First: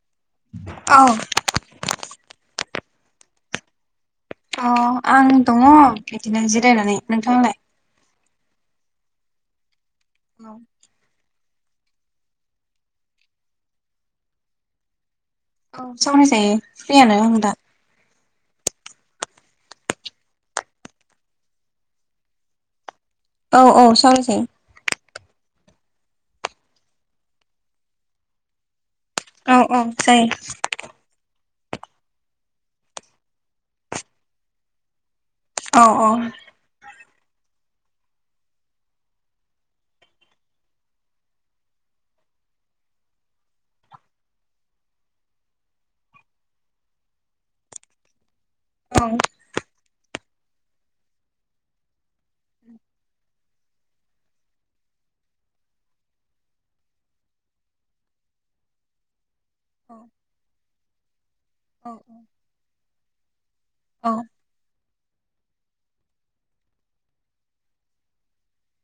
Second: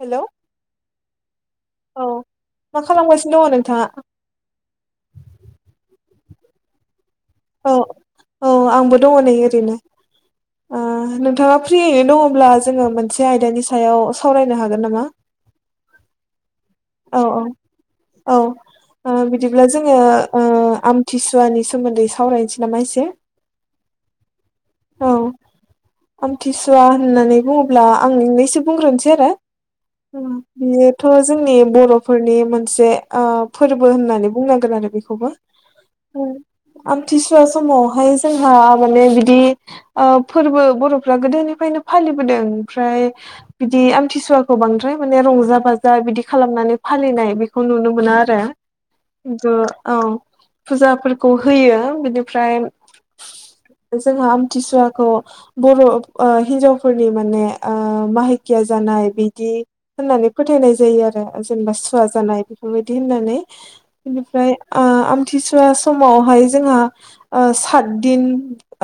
Hello औ औ मा खालामगासिनो दङ नोंथाङा? अ आं दङ बिदिनो जिरायनानै नोंथांलाय? औ औ आंबो दङ नै ओरैनो। औ ओ नोंथाङा फ्रियैनो दङब्ला जोङो मोनसे आयदानि सायाव सावरायनो हागोन नामा? औ सावराय जायो फ्रियानो औ आं दा। औ औ ओ दिब्ला जोङो ओ आमथिसुवानि सोमोन्दै सावरायनसै नामा एसे। औ औ सावरायजायो। औ आमथिसुवा होननानै बुङोब्ला आं मोननैसो बुंग्रोनस [unintelligible] आरो औ औ जायो उम बियोथ' जोंनि बर'फोरनि मोनसे आ फोरबो होननानै बुंनांगोन आरो बेखौबो औ औ आमथिसुवा समावहाय जोंहा माने बिदि ओ फोरबो बर'फ्रा गोदोनिफ्रायनो फा फालिबोदों ओमफ्राय बिदि आमथिसुवाखौ बांद्राय माने रंजा बाजा बिदि खालामनानै फा फालिनाय बेखौ नुनो मोना आरो औ खिनथु औ फुजाफोरखौ होयो बिनिफ्राय जोंहा आमथिसुवाखौ बर' ओ हिनजावफोरनि माने ओ माहिकिया जानाय बि दि होननानै फोथायनाय जायो आरो जेनेबा सुवा जानाय बेफोरबायदि होननानै। औ बि ओ आमथिसुवा सम समावहाय जोंहा ओ सात दिन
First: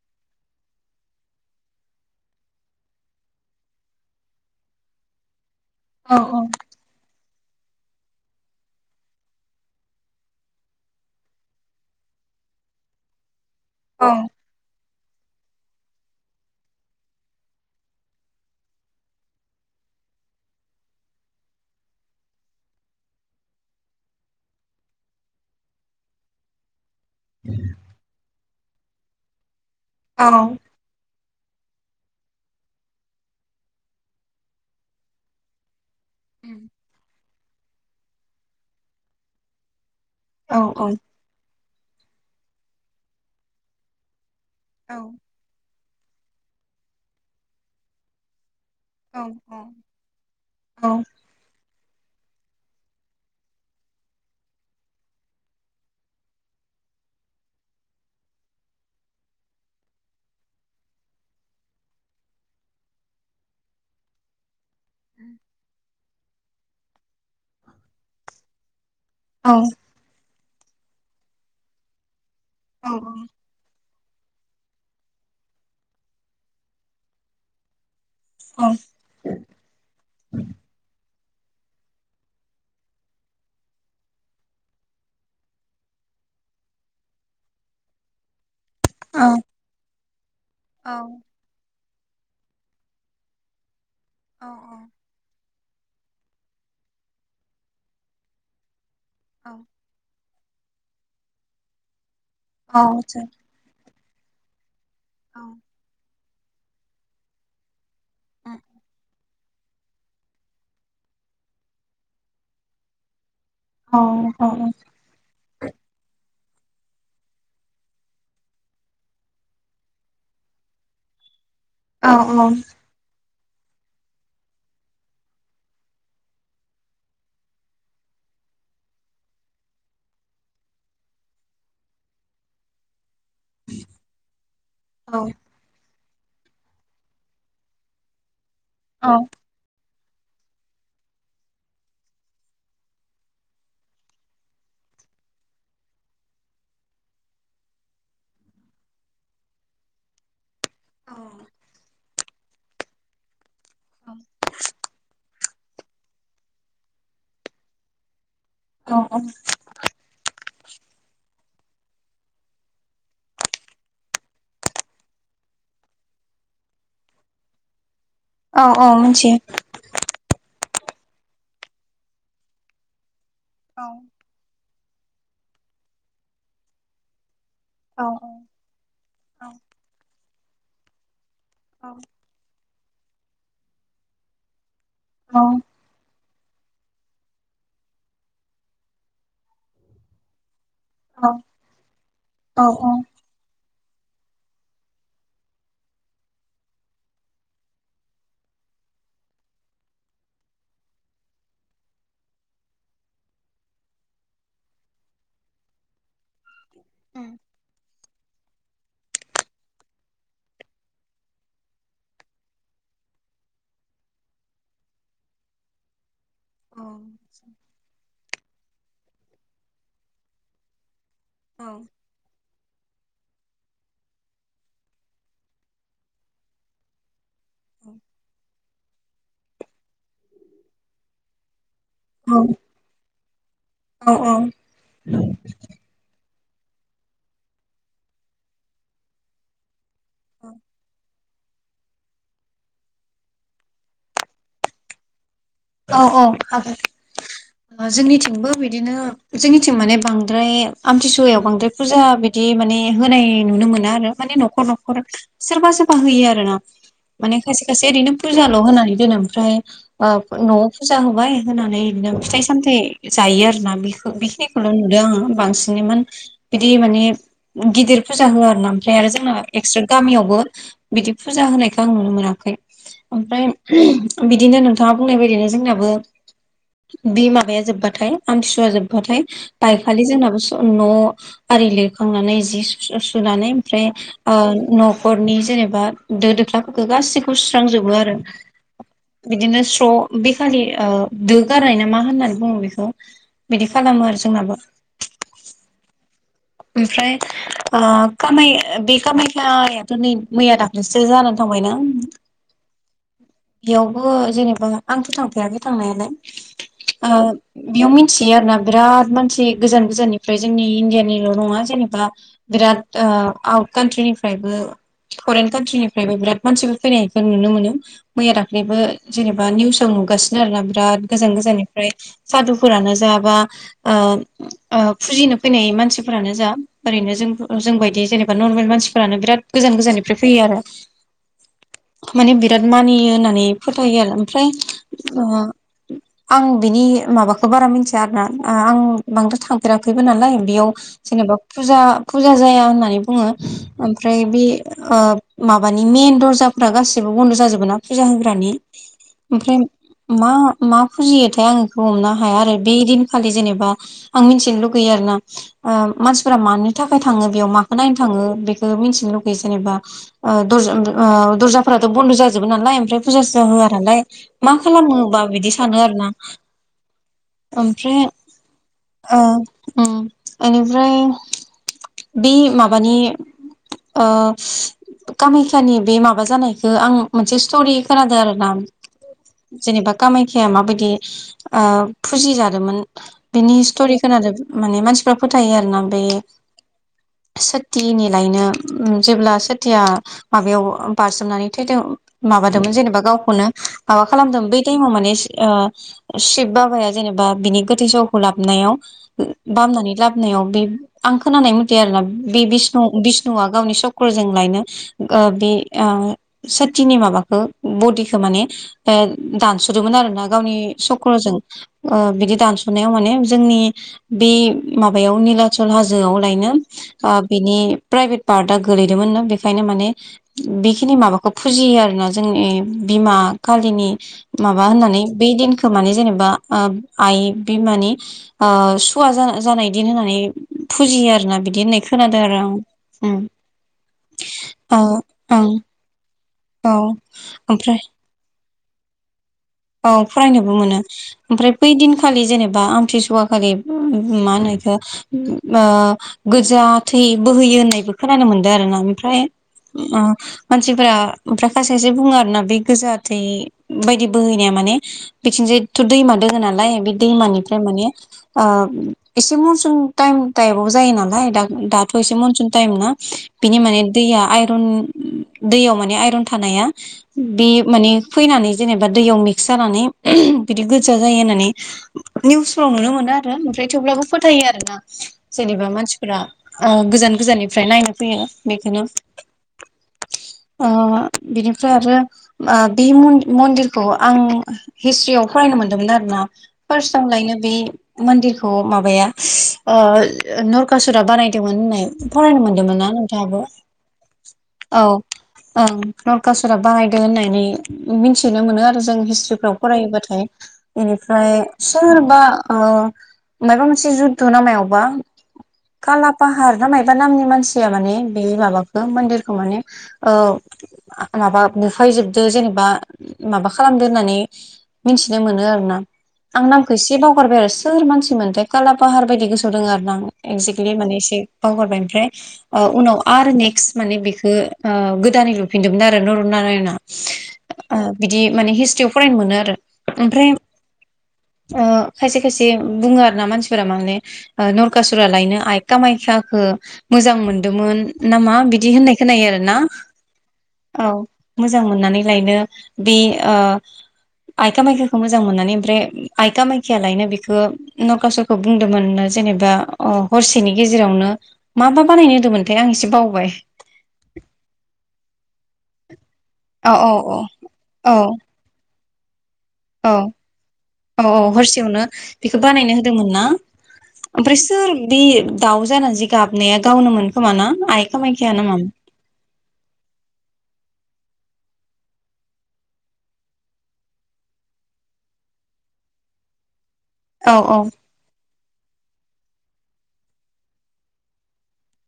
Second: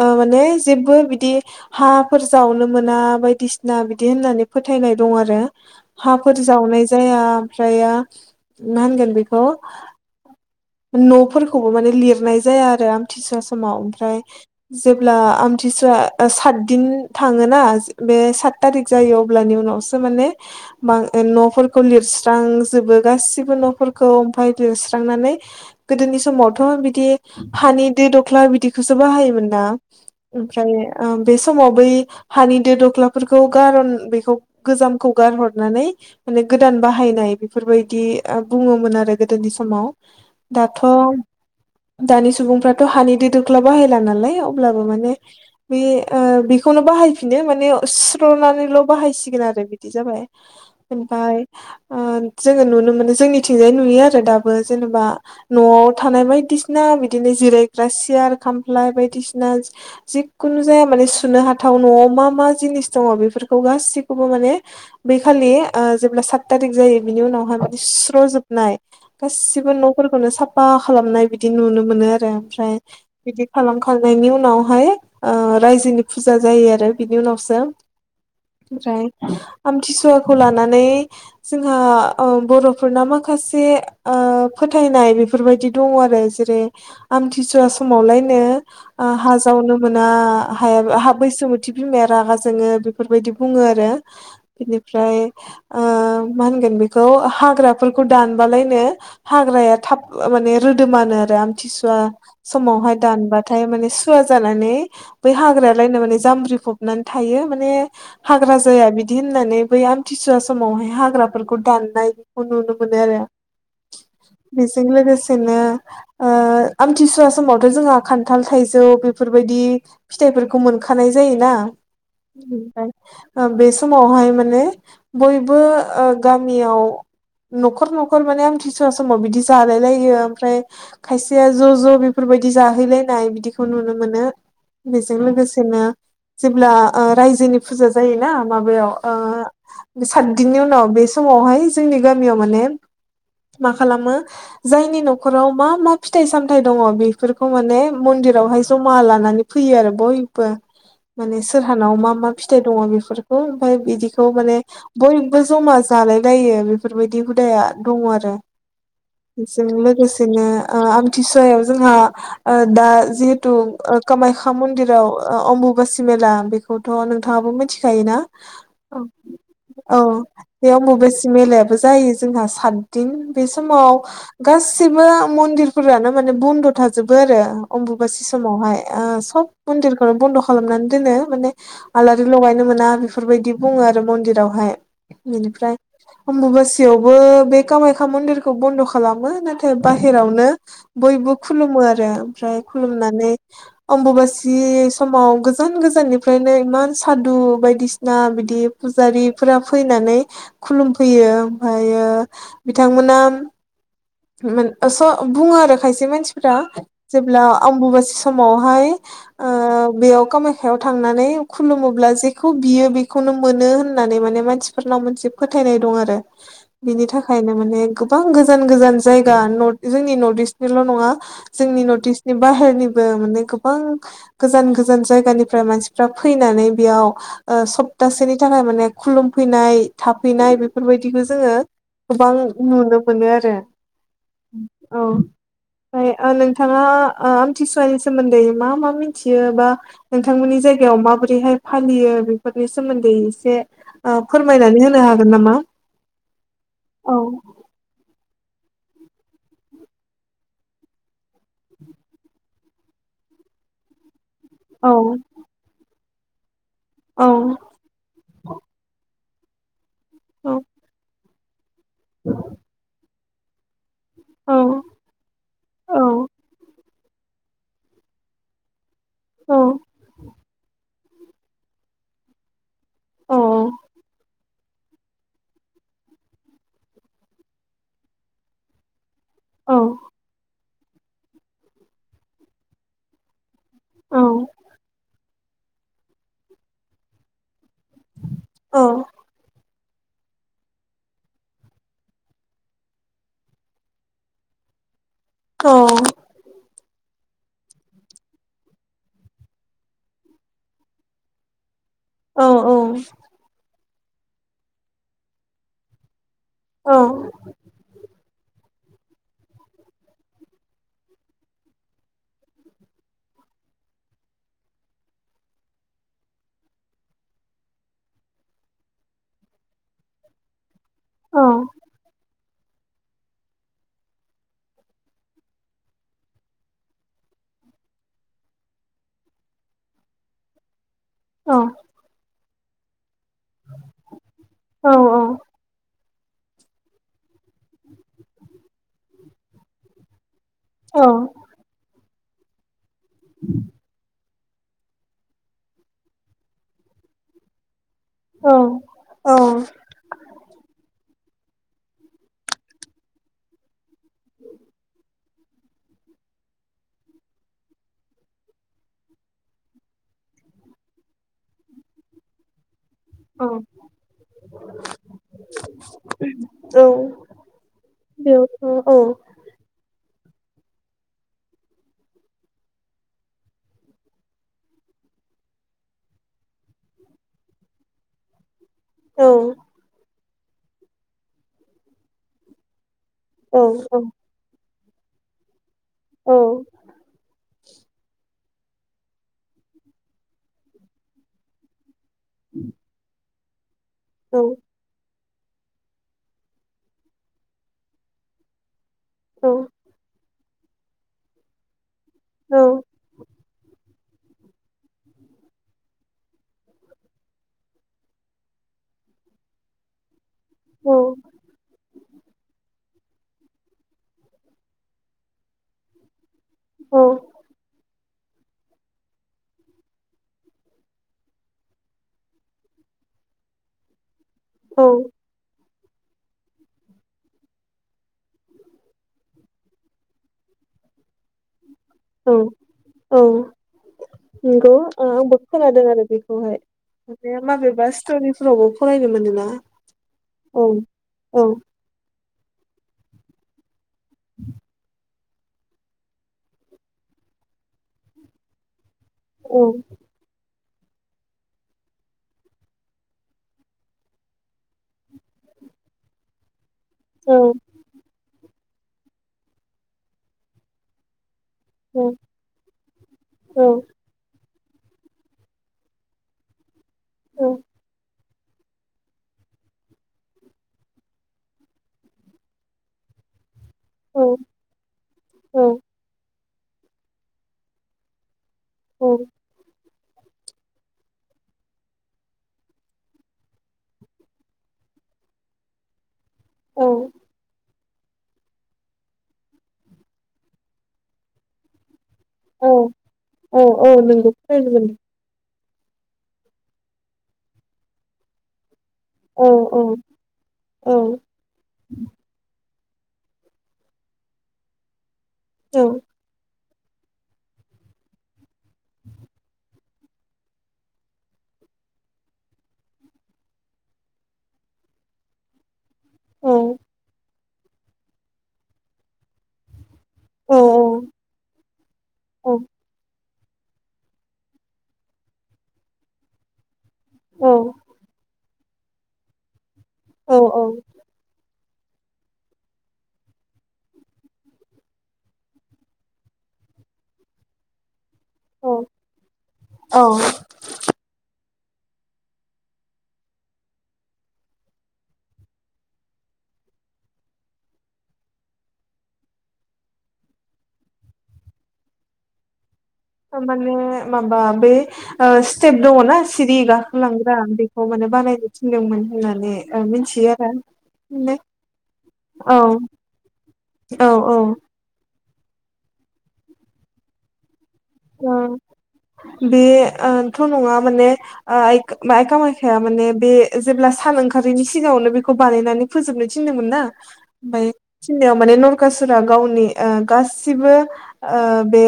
ओ माने जेबो बिदि हा फोर जावनो मोना बायदिसिना बिदि होननानै फोथायनाय दं आरो। औ हाफोर जावनाय जाया ओमफ्राया मा होनगोन बेखौ न'फोरखौबो माने लिरनाय जाया आरो आमथिसुवा समाव औ ओमफ्राय जेब्ला आमथिसुवा सातदिन थाङोना बे सात थारिख जायो अब्लानि उनाव सो माने मा ओ न'फोरखौ लिरस्रांजोबो गासिबो न'फोरखौ ओमफाय लिर सुस्रांनानै गोदोनि समावथ' बिदि हानि दो दख्ला बिदिखौसो बाहायोमोनना औ ओमफ्राय ओ बे समाव बै हानि दो दख्लाफोरखौ गारन बेखौ गोजामखौ गारहरनानै माने गोदान बाहायनाय बेफोरबायदि बुङोमोन आरो गोदोनि समाव। औ औ दाथ' दानि सुबुंफ्राथ' हानि दै दोख्ला बाहायला नालाय अब्लाबो औ औ माने बेखौनो बाहायफिनो सुस्रनानै ल' बाहायसिगोन आरो बिदि जाबाय ओमफ्राय जोङो नुनो मोनो जोंनिथिंजाय नुयो आरो दाबो जेनेबा न'आव थानाय बायदिसिना बिदिनो जिरायग्रा सियार खामफ्लाय बायदिसिना जिखुनु जाया माने सुनो हाथाव न'आव मा मा जिनिस दङ बेफोरखौ गासिखौबो माने बै खालि जेब्ला सात थारिख जायो बिनि उनावहाय माने स्रु'जोबनाय गासिबो न'फोरखौनो साफा खालामनाय बिदि नुनो मोनो आरो ओमफ्राय बिदि खालाम खांनायनि उनावहाय रायजोनि फुजा जायो आरो बिनि उनावसो ओमफ्राय आमथिसुवाखौ लानानै जोंहा बर'फोरना माखासे ओ फोथायनाय बेफोरबायदि दङ आरो जेरै आमथिसरा समावलायनो हा जावनो मोना हा हा बैसोमुथि बिमाया रागा जोङो बेफोरबायदि बुङो आरो बिनिफ्राय मा होनगोन बेखौ हाग्राफोरखौ दानबालायनो हाग्राया थाब माने रोदोमानो आरो आमथिसुवा समावहाय दानबाथाय माने सुवा जानानै बै औ हाग्रालायनो माने जाम्ब्रि फबनानै थायो माने हाग्रा जाया बिदि होननानै बै आमथिसुवा समावहाय हाग्राफोरखौ दान्नायखौ नुनो मोनो आरो बेजों लोगोसेनो ओ आमथिसुवा समावथ' जोंहा खान्थाल थाइजौ बेफोरबायदि फिथाइफोरखौ मोनखानाय जायोना [unintelligible] बे समावहाय माने बयबो गामियाव न'खर न'खर माने आमथि सुवा समाव बिदि जालाय लायो ओमफ्राय खायसेया ज' ज' बेफोरबायदि जाहैला नाय बिदिखौ नुनो मोनो बेजों लोगोसेनो जेब्ला रायजोनि फुजा जायोना माबायाव ओ सातदिननि उनाव बे समावहाय जोंनि गामियाव माने मा खालामो जायनि न'खराव मा मा फिथाइ सामथाइ दङ बेफोरखौ माने मन्दिर फोरावहाय जमा लानानै फैयो आरो बयबो माने सोरहानाव मा मा फिथाइ दङ बेफोरखौ ओमफाय बिदिखौ माने बय बो जमा जालाय लायो बेफोरबायदि हुदाया दङ आरो जों लोगोसेनो आमथिसुवायाव जोंहा दा जिहेथु कामाखया मन्दिराव अम्बुुबासि मेला बे खौथ' नोंथाङाबो मिथिखायोना औ औ बेयाव अम्बुबासि मेलायाबो जायो जोंहा सातदिन बे औ समाव गा सैबो मन्दिरफोरानो माने बन्द थाजोबो आरो औ अम्बुबासि समावहाय सब औ मन्दिरखौनो बन्द' खालामनानै दोनो माने आलारि लगायनो मोना बेफोरबायदि बुङो आरो मन्दिरावहाय औ उम बेनिफ्राय अम्बुबासियावबो बे कामाख्या मन्दिरखौ बन्द' खालामो नाथाय बाहेरावनो बयबो खुलुमो आरो ओमफ्राय औ खुलुमनानै अम्बुबासि समाव गोजान गोजाननिफ्रायनो इमान सादु बायदिसिना बिदि फुजारिफोरा फैनानै खुलुमफैयो ओमफ्रायो बिथांमोना स बुङो आरो खायसे मानसि फ्रा जेबोब्ला आम्बुबासि समावहाय बेयाव कामाख्याआव थांनानै खुलुमोब्ला जेखौ बियो बेखौ नो मोनो होननानै माने मानसिफोरनाव मोनसे फोथायनाय दं आरो बिनि थाखायनो माने गोबां गोजान गोजान जायगा जोंनि नर्थ इस्टनिल' नङा जोंनि नर्थ इस्टनि बाहेरनिबो माने गोबां गोजान गोजान जायगानिफ्राय मानसिफ्रा फैनानै बेयाव सप्तासेनि थाखाय माने खुलुमफैनाय थाफैनाय बेफोरबायदिखौ जोङो गोबां नुनो मोनो आरो औ औ ओमफ्राय नोंथाङा आमथिसुवानि सोमोन्दै मा मा मिथियो बा नोंथांमोननि जायगायाव माबो रैहाय फालियो बेफोरनि सोमोन्दै एसे फोरमायनानै होनो हागोन नामा औ औ औ हागोन जोंनिथिंबो बिदिनो जोंनिथिं माने बांद्राय आमथिसुवायाव बांद्राय फुजा बिदि माने होनाय नु नो मोना आरो माने न'खर औ न'खर सोरबा सोरबा होयो आरोना औ माने खायसे खायसे ओरैनो फुजाल' होनानै दोनो ओमफ्राय ओ औ न'आव फुजा होबाय होनानै बिदिनो फिथाइ सामथायाइ जायो आरोना बेखौ औ बेखिनिखौल' नुदों आङो बांसिनैमोन औ बिदि माने गिदिर फुजा होआ आरो ना ओमफ्राय आरो जोंना औ एक्सट्रा गामियावबो बिदि फुजा होनायखौ आं नुनो मोनाखै औ ओमफ्राय बिदिनो नोंथाङा बुंनाय बायदिनो जोंनाबो बे माबाया जोब्बाथाय आमथिसुवा जोब्बाथाय औ बायखालि जोंनाबो न' आरि लिरखांनानै जि सुनानै ओमफ्राय औ ओ न'खरनि जेनेबा दो दोख्लाफोरखौ गासिखौबो सुस्रां जोबो आरो औ बिदिनो फ्र' बेखालि ओ दोगारनाय ना मा होननानै बुङो बेखौ बिदि खालामो आरो जोंनाबो औ ओमफ्राय ओ कामाय बे कामायखायाथ' नै मैया दाख्लैसो जानानै थां बायना औ बेयावबो जेनेबा आंथ' थांफेराखै थांनायालाय ओ बेयाव मिथियो आरोना बिराद मानसि गोजान गोजाननिफ्राय जोंनि इण्डियानि ल' नङा जेनेबा बिराद ओ आट कान्ट्रिनिफ्रायबो फरेन कान्ट्रिनिफ्रायबो बिराद मानसिबो फैनायखौ नुनो मोनो मैया दाख्लैबो जेनेबा निउसाव नुगासिनो आरो ना बिराद गोजान गोजाननिफ्राय सादुफोरानो जायाबा ओ ओ फुजिनो फैनाय मानसि फोरानो जा ओरैनो जों जोंबायायदि जेनेबा नर्मेल मानसिफोरानो बिराद गोजान गोजाननिफ्राय फैयो आरो [unintelligible] माने बिराद मानियो होननानै फोथायो आरो ओमफ्राय औ ओ आं बिनि माबाखौ बारा मिथिया आरोना आं बांद्राय थांफेराखैबो नालाय बेयाव जेनेबा फुजा फुजा जाया होननानै बुङो ओमफ्राय बे ओ माबानि मइेन दर्जाफोरा गासिबो बन्द' जाजोबो ना फुजा होग्रानि औ ओमफ्राय मा मा फुजियो थाय आं बेखौ हमनो हाया आरो बे दिनखालि जेनेबा आं मिथिनो लुगैयो आरो ना ओ मानसिफोरा मानो थाखाय थाङो बेयाव माखौ नायनो थाङो बेखौ मिथिनो लुगैयो जेनेबा ओ दरजाफ्राथ' बनद जाजोबो नालाय ओमफ्राय फुजा सुजा होआ नालाय मा खालामोबा बिदि सानो आरो ना औ ओमफ्राय बेयाव औ ओ ओम बेनिफ्राय बे माबानि ओ कामाख्याानि बे माबा जानायखौ आं मोनसे स्टरि खोनादों आरोना औ जेनेबा कामाखख्याया माबायदि ओ फुजि जादोंमोन बिनि हिस्ट'रि औ खोनादों माने मानसिफ्रा फोथायो आर ना बे सथिनि लायनो उम जेब्ला सोथिया माबायाव बारजोमनानै थैदों माबादोंमोन जेनेबा गावखौनो माबा खालामदों बै टाइमाव माने ओ शिब बाबाया जेनेबा बिनि गोथै सह'खौ लाबनायाव बामनानै नायाव बे आं खोनानाय मथे आरोना बे बिष्णु बिष्णुआ गावनि स क्रजों लायनो ओ बे ओ सथिनि माबाखौ बदिखौ माने दानस'दोंमोन आरोना गावनि सक्रजों ओ बिदि दानस'नायाव माने जोंनि बे माबायाव निलाचल हाजोआव लायनो ओ बिनि प्राइभेट पार्टआ गोलैदोंमोननो बेखायनो माने बेखिनि माबाखौ फुजियो आरोना जोंनि बिमा खालिनि माबा औ होननानै बे दिनखो माने जेनेबा ओ आइ बिमानि ओ सुवा जाना जानाय दिन होननानै फुजियो आरोना बिदि होननाय खोनादों आरो आं औ ओम औ नंगौ ओ आंबो ओं। खोनादों आरो बेखौहाय औ ओमफ्राय हरावबो फरायनो मोनोना? औ फरायनोबो औ मोनो औ ओमफ्राय बै दिनखालि जेने बा आमथि सुवा‌ खालि मा होनो एखो ओ गोजा थै बोहै यो होननायबो खोनानो मोनदों आरो ना ओमफ्राय औ ओ मानसिफोरा ओमफ्राय खायसे खायसे बुङो आरोना बे गोजा थै बायदि बोहैनाया माने बिथिं जायथ' दैमा दोङो नालाय बे औ दैमानिफ्राय माने ओ एसे मनसुन थाइम टाइपाव जायो नालाय दा दाथ' औ एसे मनसुन टाइम ना बिनि माने औ दैया आइ दैयाव माने आइरन थानाया औ बे माने फैनानै जेने बा दैयाव मिक्स जानानै बिदि गोजा जायो होननानै निउसफ्राव नुनो मोनो आरो ओमफ्राय थेवब्लाबो औ फोथायो आरो ना औ जेनेबा मानसिफोरा ओ गोजान गोजाननिफ्राय नायनो फैयो बेखौनो औ ओ बिनिफ्राय आरो ओ बे मन्दिर खौ आं हिस्ट्रियाव फरायनो मोन्दोंमोन आरोना औ फार्स्टआव लायनो बे मन्दिरखौ माबाया ओ नरकासुरा बानायदोंमोन होननाय फरायनो औ मोनदोंमोन ना नोंथाङाबो औ औ नोंगौ फरायनो मोनदों औ ओं नरकासुरा बानायदों होननानै मोनथिनो मोनो आरो जों औ हिस्ट्रिफ्राव औ फरायोबाथाय औ एनिफ्राय सोरबा ओ मायबा मोनसे जुद्ध नामायावबा औ काला फाहार ना मायबा नामनि मानसिया माने बे माबाखौ मन्दिरखौ माने ओ माबा बुफायजोबदो जेनेबा माबा खालामदो होननानै मोनथिनो मोनो आरो ना आं औ नामखौ एसे बावगारबाय आरो सोर मानसि मोनथाय कालापाहार बायदि गोसो दङ आरोना आं औ एक्जेक्लि माने एसे बावहरबाय ओमफ्राय उनाव आरो ने माने बेखो ओ गोदानै लुफिनदोंमोन आरो नर नारायणआ ओ औ बिदि माने हिस्ट्रियाव फरायनो मोनो आरो ओमफ्राय औ ओ खायसे खायसे बुङो आरो ना मानसिफोरा माने ओ नरखासुरा लायनो आइ कामाख्याखो मोजां मोनदोंमोन नामा बिदि औ होननाय खोनायो आरोना औ औ मोजां मोननानै लायनो बे ओ आइ कामाख्याखौ मोजां मोननानै ओमफ्राय आइ कामाख्या लायनो बेखौ नरकासुरखौ बुंदोंमोननो जेनेबा हरसेनि गेजेरावनो माबा बानायनो होदोंमोनथाय आं एसे बावबाय माने माबा बे ओ स्टेप दङना सिरि औ औ औ गाखोलांग्रा बेखौ औ माने बानायनो थिनदोंमोन। होननानै ओ औ मिथियो आरो औ औ ओमफ्राय हरसेयावनो बेखौ औ बानायनो होदोंमोन ना। औ ओमफ्राय औ सोर बे दाउ जानानै जि गाबनाया गावनो मोनखोमाना आइ ओ कामाख्या ना मामोन बेथ' नङा माने ओ आइ कामाख्याया ‌ माने बे जेब्ला सान ओंखारिनि सिगाङावनो बेखौ बानायनानै फोबनो थिनदोंमोनना औ औ लिंनायाव आमबारि नरखा सुरा गावनि गासिबो बे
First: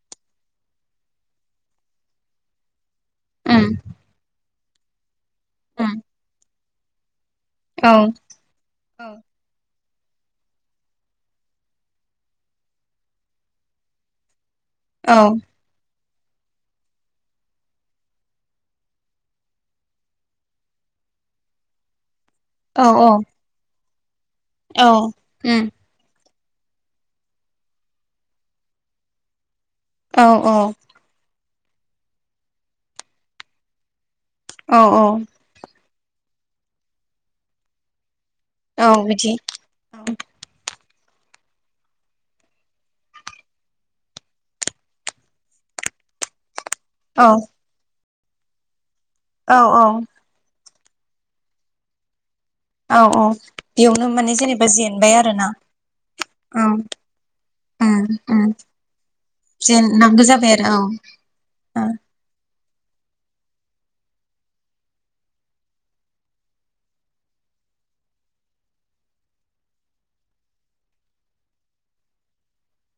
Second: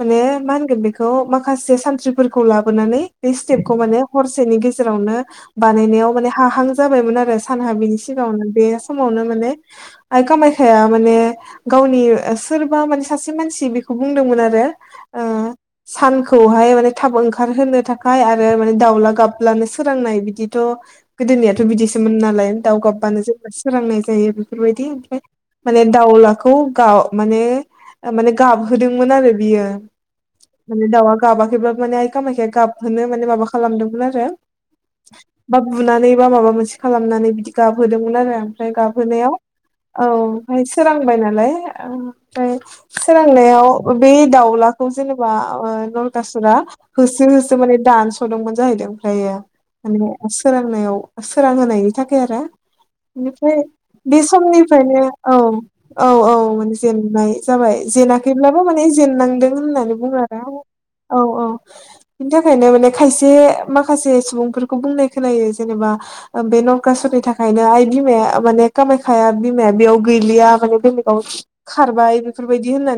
माने मा होनगोन बेखौ माखासे सानथ्रिफोरखौ लाबोनानै बे उम स्टेपखौ माने हरसेनि गेजे रावनो उम बानायनायाव माने हाहां जाबायमोन आरो। सानहा औ बिनि सिगाङावनो बे समावनो माने आइ कामाखखाया माने गावनि सोरबा माने सासे मानसि बेखौ बुंदोंमोन आरो औ ओ सानखौहाय माने थाब ओंखारहोनो थाखाय आरो माने दाउला गाब्लानो सोरांनाय बिदिथ' गोदोनियाथ' बिदिसोमोन ना लाय दाव औ औ गाबबानो जे सोरांनाय जायो बेफोर बायदि औ ओमफ्राय उम माने दावला खौ गाव माने माने गाबहोदोंमोन आरो बियो औ औ माने दाउआ गाबाखैब्लाबो माने आय खामायखाया गाबहोनो माने माबा खालामदोंमोन आरो। औ औ बा बुनानै बा माबा मोनसे खालामनानै बिदि गाबहोदोंमोन आरो। ओमफ्राय औ बिदि गाबहोनायाव औ [unintelligible] सोरांबाय नालाय ओमफ्राय सोरांनायाव बे दाउला खौ जेनेबा ओ नरकासुरा होसो औ होसो माने दानस'दोंमोन जाहैदों। ओमफ्रायो औ माने सोरांनायाव सोरां होनायनि थाखाय आरो औ औ बेनिफ्राय बेयावनो बे माने जेनेबा समनिफ्रायनो जेनबाय आरो औ ना औ औ मोन जेननाय जाबाय जाबाय उम उम जेनाखैब्लाबो माने जेननांदों होननानै बुङो आरो औ ओ बिनि थाखायनो माने खायसे माखासे सुबुंफोरखौ बुंनाय खोनायो जेनेबा बे नरकासुरनि थाखाय ओंखायनो आइ बिमाया माने खामायखाया बिमाया बेयाव गैलिया माने बेलेगाव खारबाय बेफोर बायदि होननानै